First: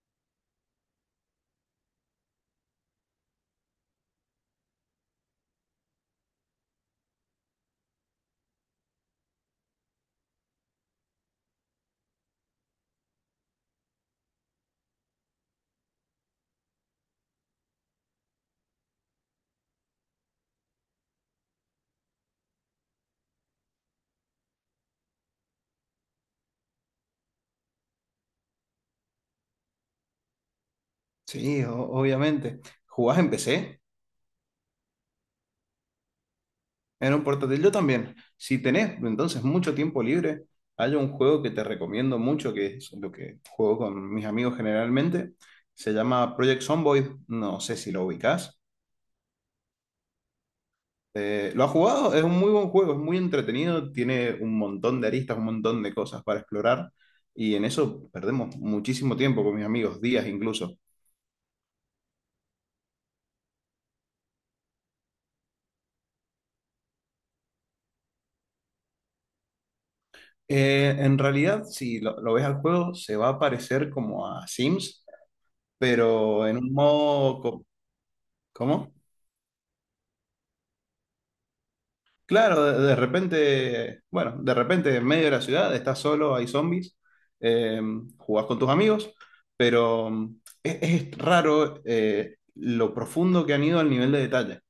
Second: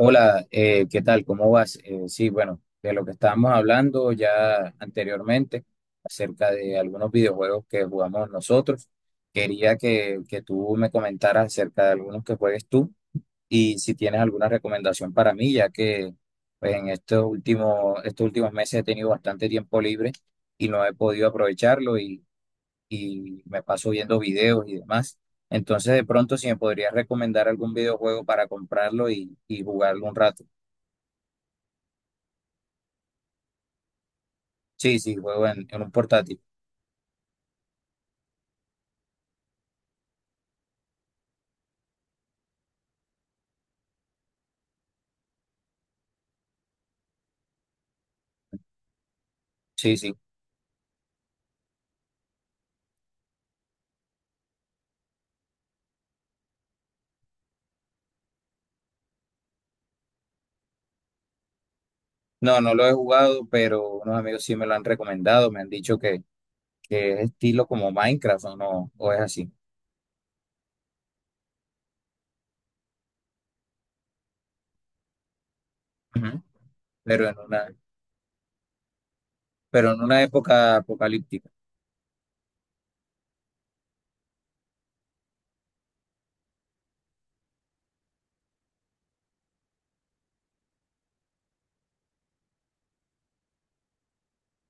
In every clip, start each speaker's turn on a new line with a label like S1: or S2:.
S1: Hola, ¿qué tal? ¿Cómo vas? Sí, bueno, de lo que estábamos hablando ya anteriormente acerca de algunos videojuegos que jugamos nosotros, quería que tú me comentaras acerca de algunos que juegues tú y si tienes alguna recomendación para mí, ya que pues, en estos últimos meses he tenido bastante tiempo libre y no he podido aprovecharlo, y me paso viendo videos y demás. Entonces, de pronto, si me podrías recomendar algún videojuego para comprarlo y jugarlo un rato.
S2: Sí, obviamente. ¿Jugás en PC?
S1: Sí, sí, juego en un portátil.
S2: En un portátil yo también. Si tenés entonces mucho tiempo libre, hay un juego que te recomiendo mucho, que es lo que juego con mis amigos generalmente. Se llama Project Zomboid. No sé si lo ubicás.
S1: Sí, sí.
S2: ¿Lo has jugado? Es un muy buen juego, es muy entretenido, tiene un montón de aristas, un montón de cosas para explorar. Y en eso perdemos muchísimo tiempo con mis amigos, días incluso.
S1: No, no lo he jugado, pero unos amigos sí me lo han recomendado. Me han dicho que es estilo como Minecraft o no, o es así.
S2: En realidad, si lo ves al juego, se va a parecer como a Sims,
S1: Ujú.
S2: pero en un
S1: Pero en
S2: modo.
S1: una,
S2: ¿Cómo?
S1: pero en una época apocalíptica.
S2: Claro, de repente, bueno, de repente en medio de la ciudad estás solo, hay zombies, eh, jugás con tus amigos, pero es, raro, lo profundo que han ido al nivel de detalle,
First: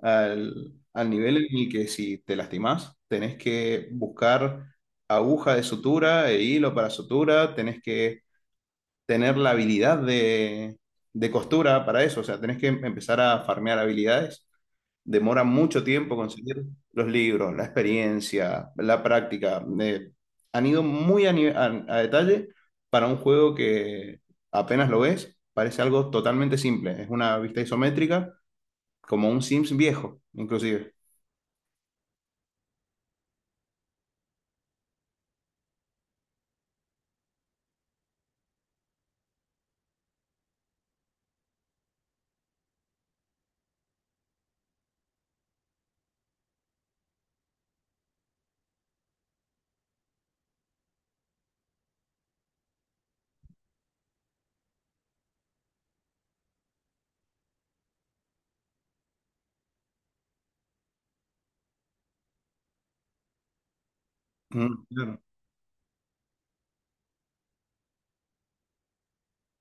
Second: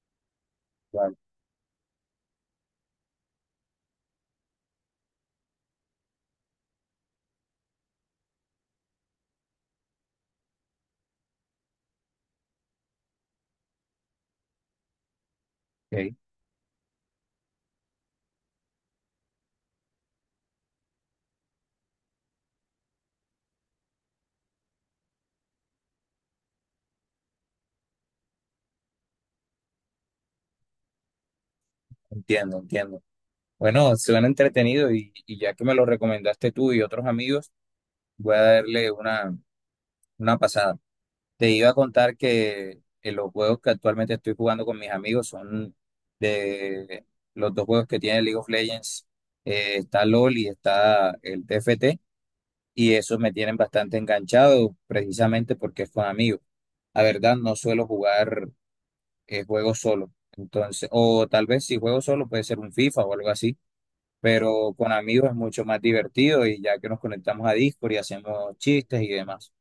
S2: al
S1: Claro,
S2: nivel en el que si te lastimás, tenés que buscar aguja de sutura e hilo para sutura, tenés que tener la habilidad de costura para eso, o sea, tenés que empezar a farmear habilidades, demora mucho
S1: ok.
S2: tiempo conseguir los libros, la experiencia, la práctica. Han ido muy a detalle para un juego que apenas lo ves, parece algo totalmente simple. Es una vista isométrica, como un Sims viejo, inclusive.
S1: Entiendo, entiendo. Bueno, suena entretenido y ya que me lo recomendaste tú y otros amigos, voy a darle una pasada. Te iba a contar que los juegos que actualmente estoy jugando con mis amigos son de los dos juegos que tiene League of Legends. Está LOL y está el TFT. Y esos me tienen bastante enganchado precisamente porque es con amigos. La verdad, no suelo jugar juegos solo. Entonces, o tal vez si juego solo puede ser un FIFA o algo así. Pero
S2: Mm,
S1: con
S2: claro.
S1: amigos es mucho más divertido y ya que nos conectamos a Discord y hacemos chistes y demás.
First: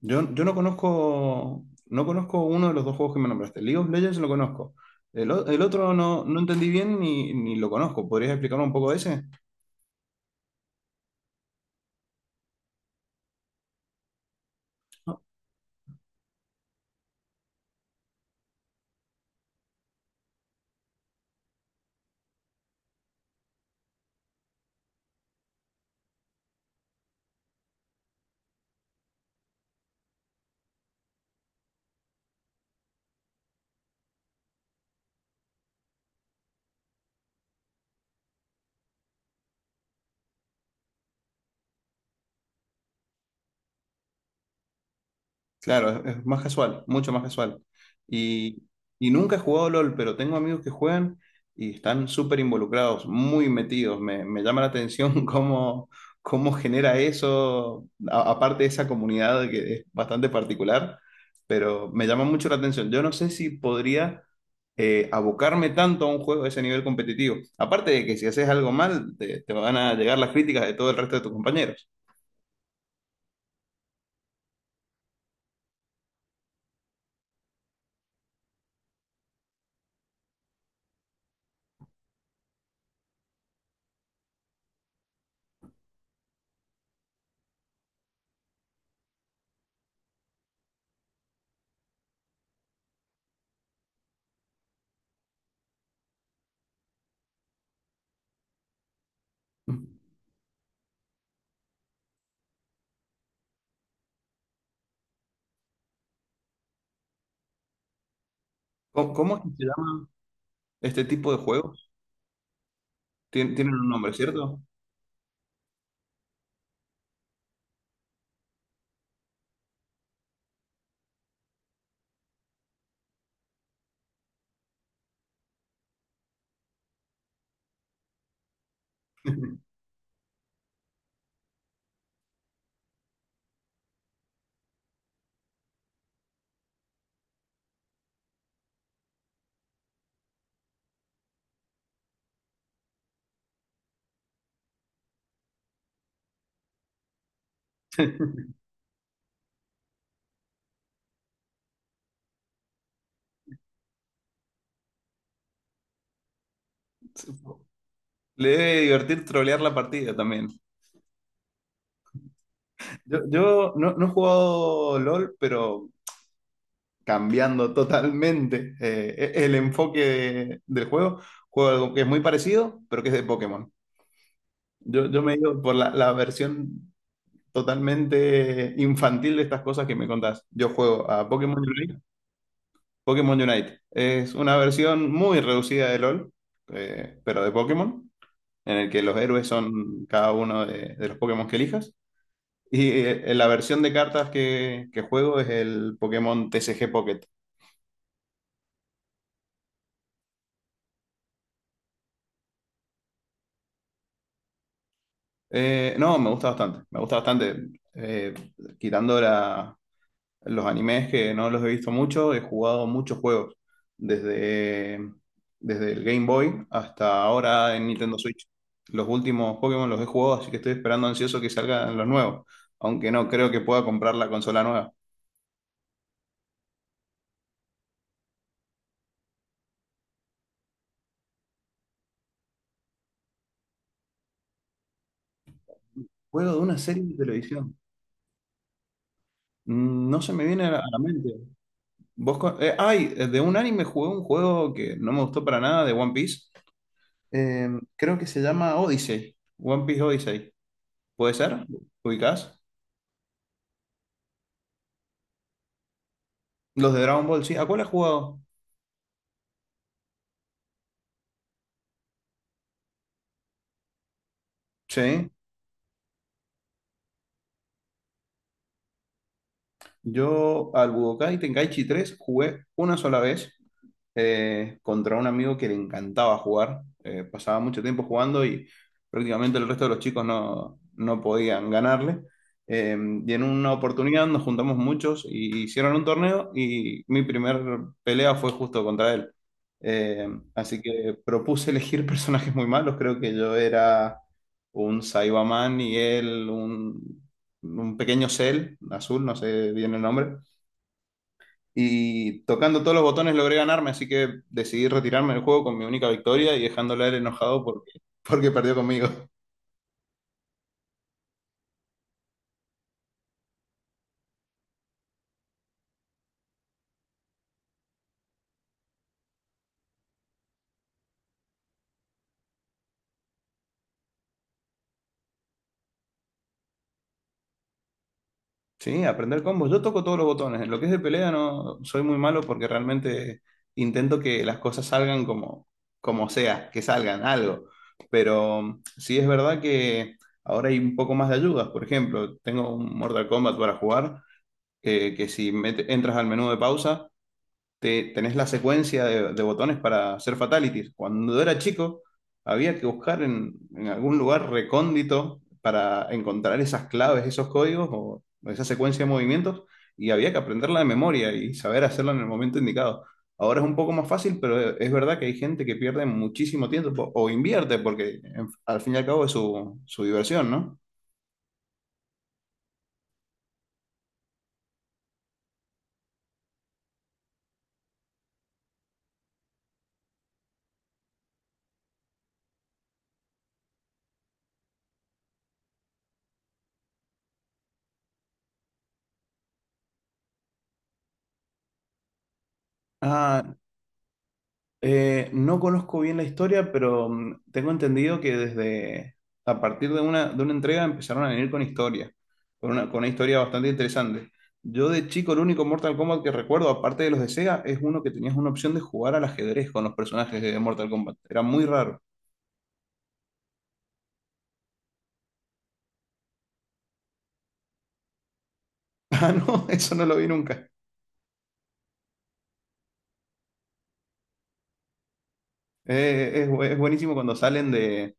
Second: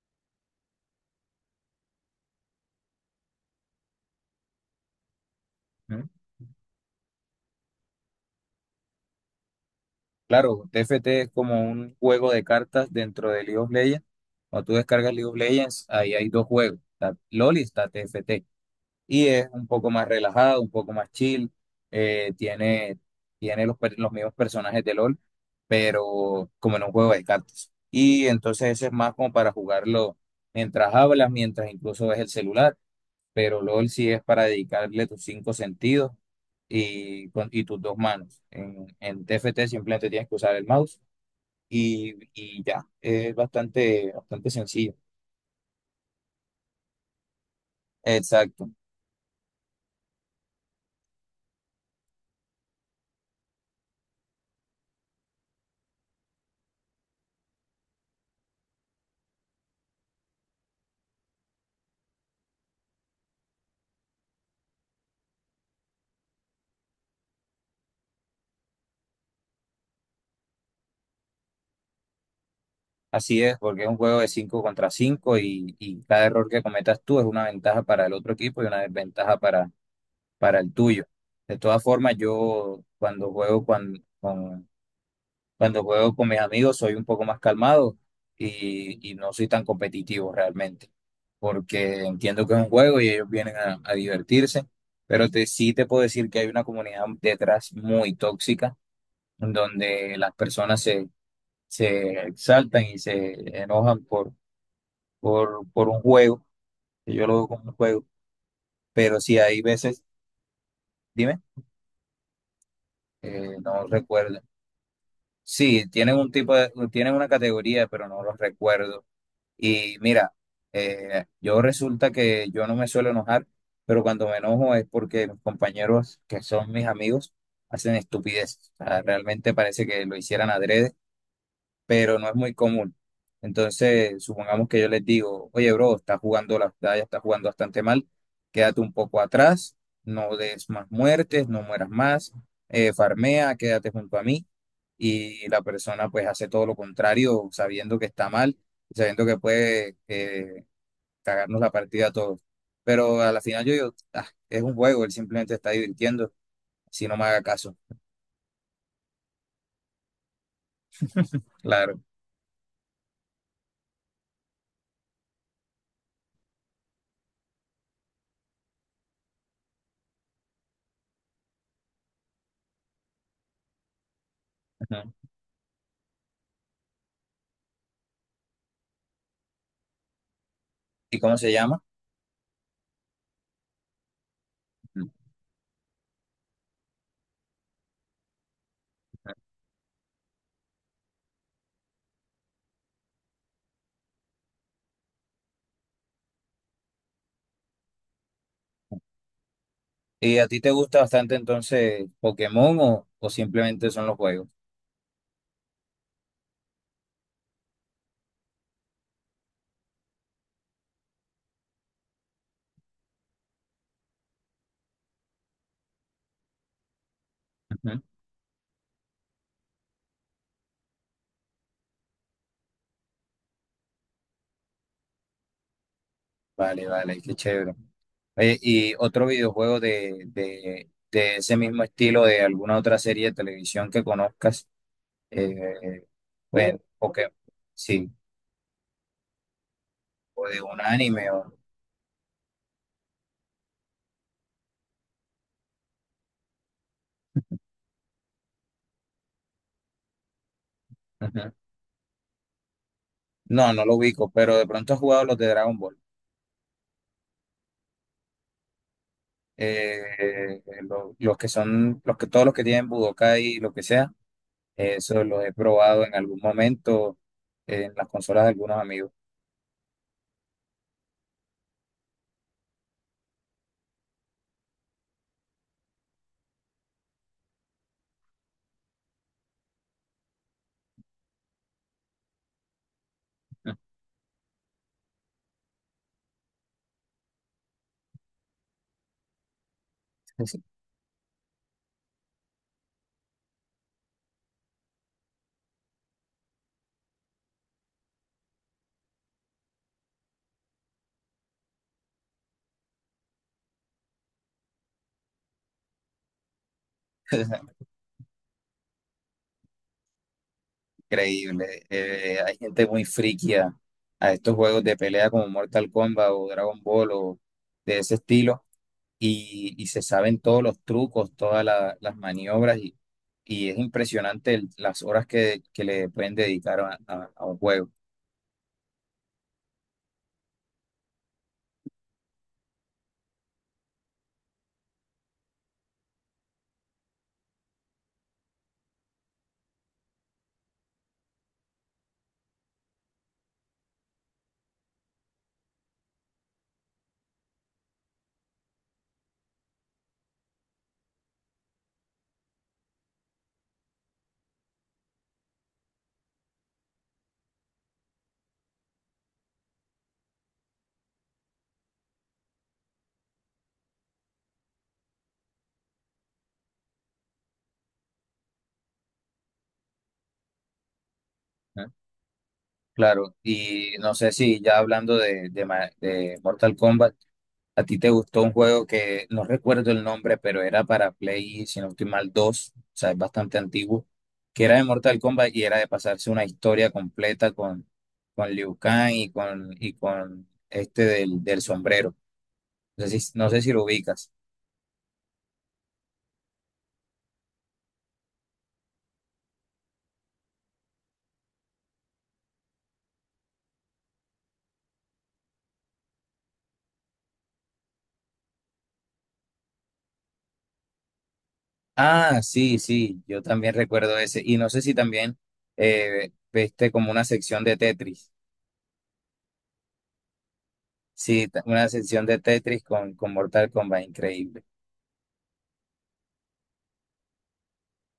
S2: Yo no conozco, uno de los dos juegos que me nombraste. League of Legends lo conozco. El otro no, entendí bien ni lo conozco. ¿Podrías explicarme un poco de ese?
S1: Claro, T F T es como un juego de cartas dentro de League of Legends. Cuando tú descargas League of Legends, ahí hay dos juegos. Está LOL y está TFT. Y es un poco más relajado, un poco más chill. Tiene los mismos personajes de LOL, pero como en un juego de cartas. Y entonces ese es más como para jugarlo mientras hablas, mientras incluso ves el celular, pero LOL sí es para dedicarle tus cinco sentidos y tus dos manos. En t F T simplemente tienes que usar el mouse y ya, es bastante, bastante sencillo.
S2: Claro, es más casual, mucho más casual. Y,
S1: Exacto,
S2: y nunca he jugado LOL, pero tengo amigos que juegan y están súper involucrados, muy metidos. Me llama la atención cómo genera eso, aparte de esa comunidad que es bastante particular, pero me llama mucho la atención. Yo no sé si podría abocarme tanto a un juego de ese nivel competitivo. Aparte de que si haces algo mal, te van a llegar las críticas de todo el resto de tus compañeros.
S1: así es, porque es un juego de 5 contra 5 y cada error que cometas tú es una ventaja para el otro equipo y una desventaja para el tuyo. De todas formas, yo cuando juego con mis amigos soy un poco más calmado y no soy tan competitivo realmente, porque entiendo que es un juego y ellos vienen a divertirse, pero te, sí te puedo decir que hay una comunidad detrás muy tóxica, en donde las se exaltan y se enojan por un juego, que yo lo veo como un juego,
S2: ¿Cómo,
S1: pero
S2: cómo
S1: sí
S2: es que
S1: hay
S2: se
S1: veces,
S2: llama este tipo de
S1: dime,
S2: juego? Tienen
S1: no
S2: un nombre,
S1: recuerdo.
S2: ¿cierto?
S1: Sí, tienen un tienen una categoría, pero no los recuerdo. Y mira, yo resulta que yo no me suelo enojar, pero cuando me enojo es porque mis compañeros, que son mis amigos, hacen estupideces. O sea, realmente parece que lo hicieran adrede, pero no es muy común. Entonces, supongamos que yo les digo, oye, bro, estás jugando la batalla, estás jugando bastante mal, quédate un poco atrás, no des más muertes, no mueras más, farmea, quédate junto a mí. Y la persona pues hace todo lo contrario, sabiendo que está mal, sabiendo que puede cagarnos la partida a todos. Pero a la final yo digo, "Ah, es un juego, él simplemente está divirtiendo, si no me haga caso".
S2: Le debe divertir trolear la partida también.
S1: Claro.
S2: Yo no he jugado LOL, pero cambiando totalmente el enfoque del juego, juego algo que es muy parecido, pero que es de Pokémon. Yo,
S1: Ujú.
S2: yo me he ido por la versión totalmente infantil de estas cosas que me contás. Yo juego
S1: ¿Y
S2: a
S1: cómo se
S2: Pokémon
S1: llama?
S2: Unite. Pokémon Unite es una versión muy reducida de LOL, pero de Pokémon. En el que los héroes son cada uno de los Pokémon que elijas. Y la versión de cartas que juego es el Pokémon TCG Pocket.
S1: Ujú. ¿Y a ti te gusta bastante entonces Pokémon o simplemente son los juegos?
S2: No, me gusta bastante, me gusta bastante. Eh, quitando los animes que no los he visto mucho, he jugado muchos juegos, desde, desde el Game Boy hasta ahora en
S1: Ujú.
S2: Nintendo Switch. Los últimos Pokémon los he jugado, así que estoy esperando ansioso que salgan los nuevos, aunque no creo que pueda comprar la consola nueva.
S1: Vale, vale, qué chévere. Oye, ¿y otro videojuego de ese mismo estilo de alguna otra serie de televisión que conozcas? Eh,
S2: Juego de
S1: bueno,
S2: una serie de
S1: Pokémon,
S2: televisión.
S1: sí,
S2: Mm. No se me
S1: o de
S2: viene a la,
S1: un
S2: a la
S1: anime
S2: mente.
S1: o...
S2: De un anime jugué un juego que no me gustó para nada de One Piece. Eh, Creo que se llama Odyssey. One Piece Odyssey. ¿Puede
S1: Ujú.
S2: ser? ¿Ubicás?
S1: No, no lo ubico, pero de pronto has jugado los de Dragon Ball.
S2: Los de Dragon Ball, sí. ¿A cuál has jugado?
S1: Los que todos los que tienen Budokai y lo que sea. Eso
S2: Sí.
S1: lo he probado en algún momento en las consolas de algunos amigos.
S2: Yo al Budokai Tenkaichi 3 jugué una sola vez. Contra un amigo que le encantaba jugar. Pasaba mucho tiempo jugando y prácticamente el resto de los chicos no, podían ganarle. Eh, y en una oportunidad nos juntamos muchos y hicieron un torneo y mi primer pelea fue justo contra él. Eh, Así que propuse elegir personajes muy malos. Creo que yo era un Saibaman y él un pequeño Cell azul, no sé bien el nombre. Y tocando todos los botones logré ganarme, así que decidí retirarme del juego con mi única victoria y dejándole a él
S1: Es
S2: enojado porque, porque perdió conmigo.
S1: increíble. Hay gente muy friki a estos juegos de pelea como Mortal Kombat o Dragon Ball o de ese estilo y se saben todos los trucos, las maniobras y es impresionante las horas que le pueden dedicar a un juego.
S2: Sí, aprender combos. Yo toco todos los botones. En lo que es de pelea no soy muy malo porque realmente intento que las cosas salgan como sea, que salgan algo. Pero sí es verdad que ahora hay un poco más de ayudas. Por ejemplo, tengo un Mortal Kombat para jugar, que si entras al menú de pausa tenés la secuencia de botones para hacer fatalities. Cuando era chico, había que buscar en algún lugar recóndito para encontrar esas claves, esos códigos o esa secuencia de movimientos y había que aprenderla de memoria y saber hacerla en el momento indicado. Ahora es un poco más fácil, pero es verdad que hay gente que pierde muchísimo tiempo o invierte porque al fin y al cabo es su, diversión, ¿no?
S1: ¿No? Claro, y no sé si ya hablando de Mortal Kombat. ¿A ti te gustó un juego que no recuerdo el nombre, pero era para Play, si no estoy mal, 2, o sea, es bastante antiguo, que era de Mortal Kombat y era de pasarse una historia completa con Liu Kang y con este del sombrero? No sé si, no
S2: Ah,
S1: sé si lo ubicas.
S2: No conozco bien la historia, pero tengo entendido que desde a partir de una, entrega empezaron a venir con historia, con una historia bastante interesante. Yo de chico el único Mortal Kombat que recuerdo, aparte de los de Sega, es uno que tenías una opción de jugar al ajedrez con los personajes de Mortal Kombat. Era muy raro.
S1: Ah, sí, sí, yo también recuerdo ese. Y no sé si también viste como una sección de Tetris.
S2: Ah, no, eso no lo vi nunca.
S1: Sí, una sección de Tetris con Mortal Kombat, increíble.
S2: Es es buenísimo cuando salen de,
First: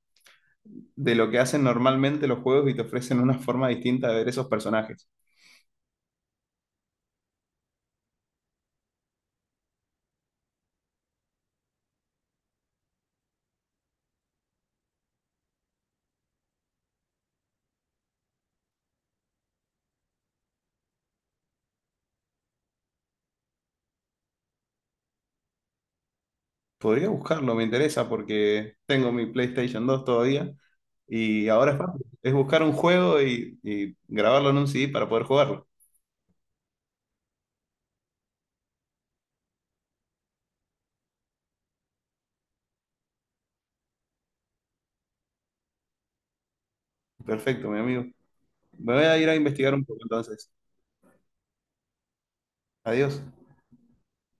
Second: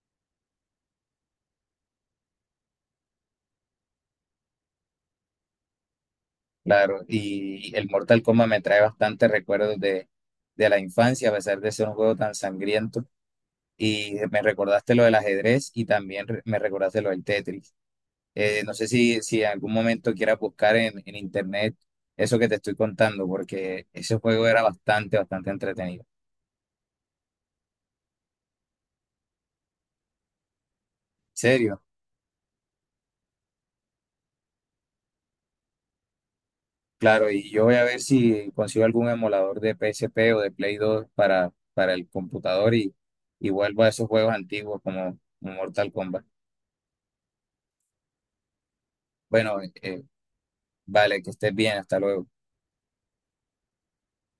S2: de lo que hacen normalmente los juegos y te ofrecen una forma distinta de ver esos personajes.
S1: Claro, y el Mortal Kombat me trae bastantes recuerdos de la infancia, a pesar de ser un juego tan sangriento. Y me recordaste lo del ajedrez y también me recordaste lo del Tetris. No sé si, si en algún momento quieras buscar en internet eso que te estoy contando, porque ese juego era bastante, bastante entretenido. ¿En
S2: Podría buscarlo, me interesa porque tengo mi PlayStation 2 todavía y ahora es
S1: serio?
S2: fácil. Es buscar un juego y grabarlo en un CD para poder jugarlo.
S1: Claro, y yo voy a ver si consigo algún emulador de PSP o de Play 2 para el computador y vuelvo a esos juegos antiguos como como Mortal Kombat.
S2: Perfecto, mi amigo. Me voy a ir a
S1: Bueno,
S2: investigar un poco entonces.
S1: vale, que estés bien, hasta luego.
S2: Adiós.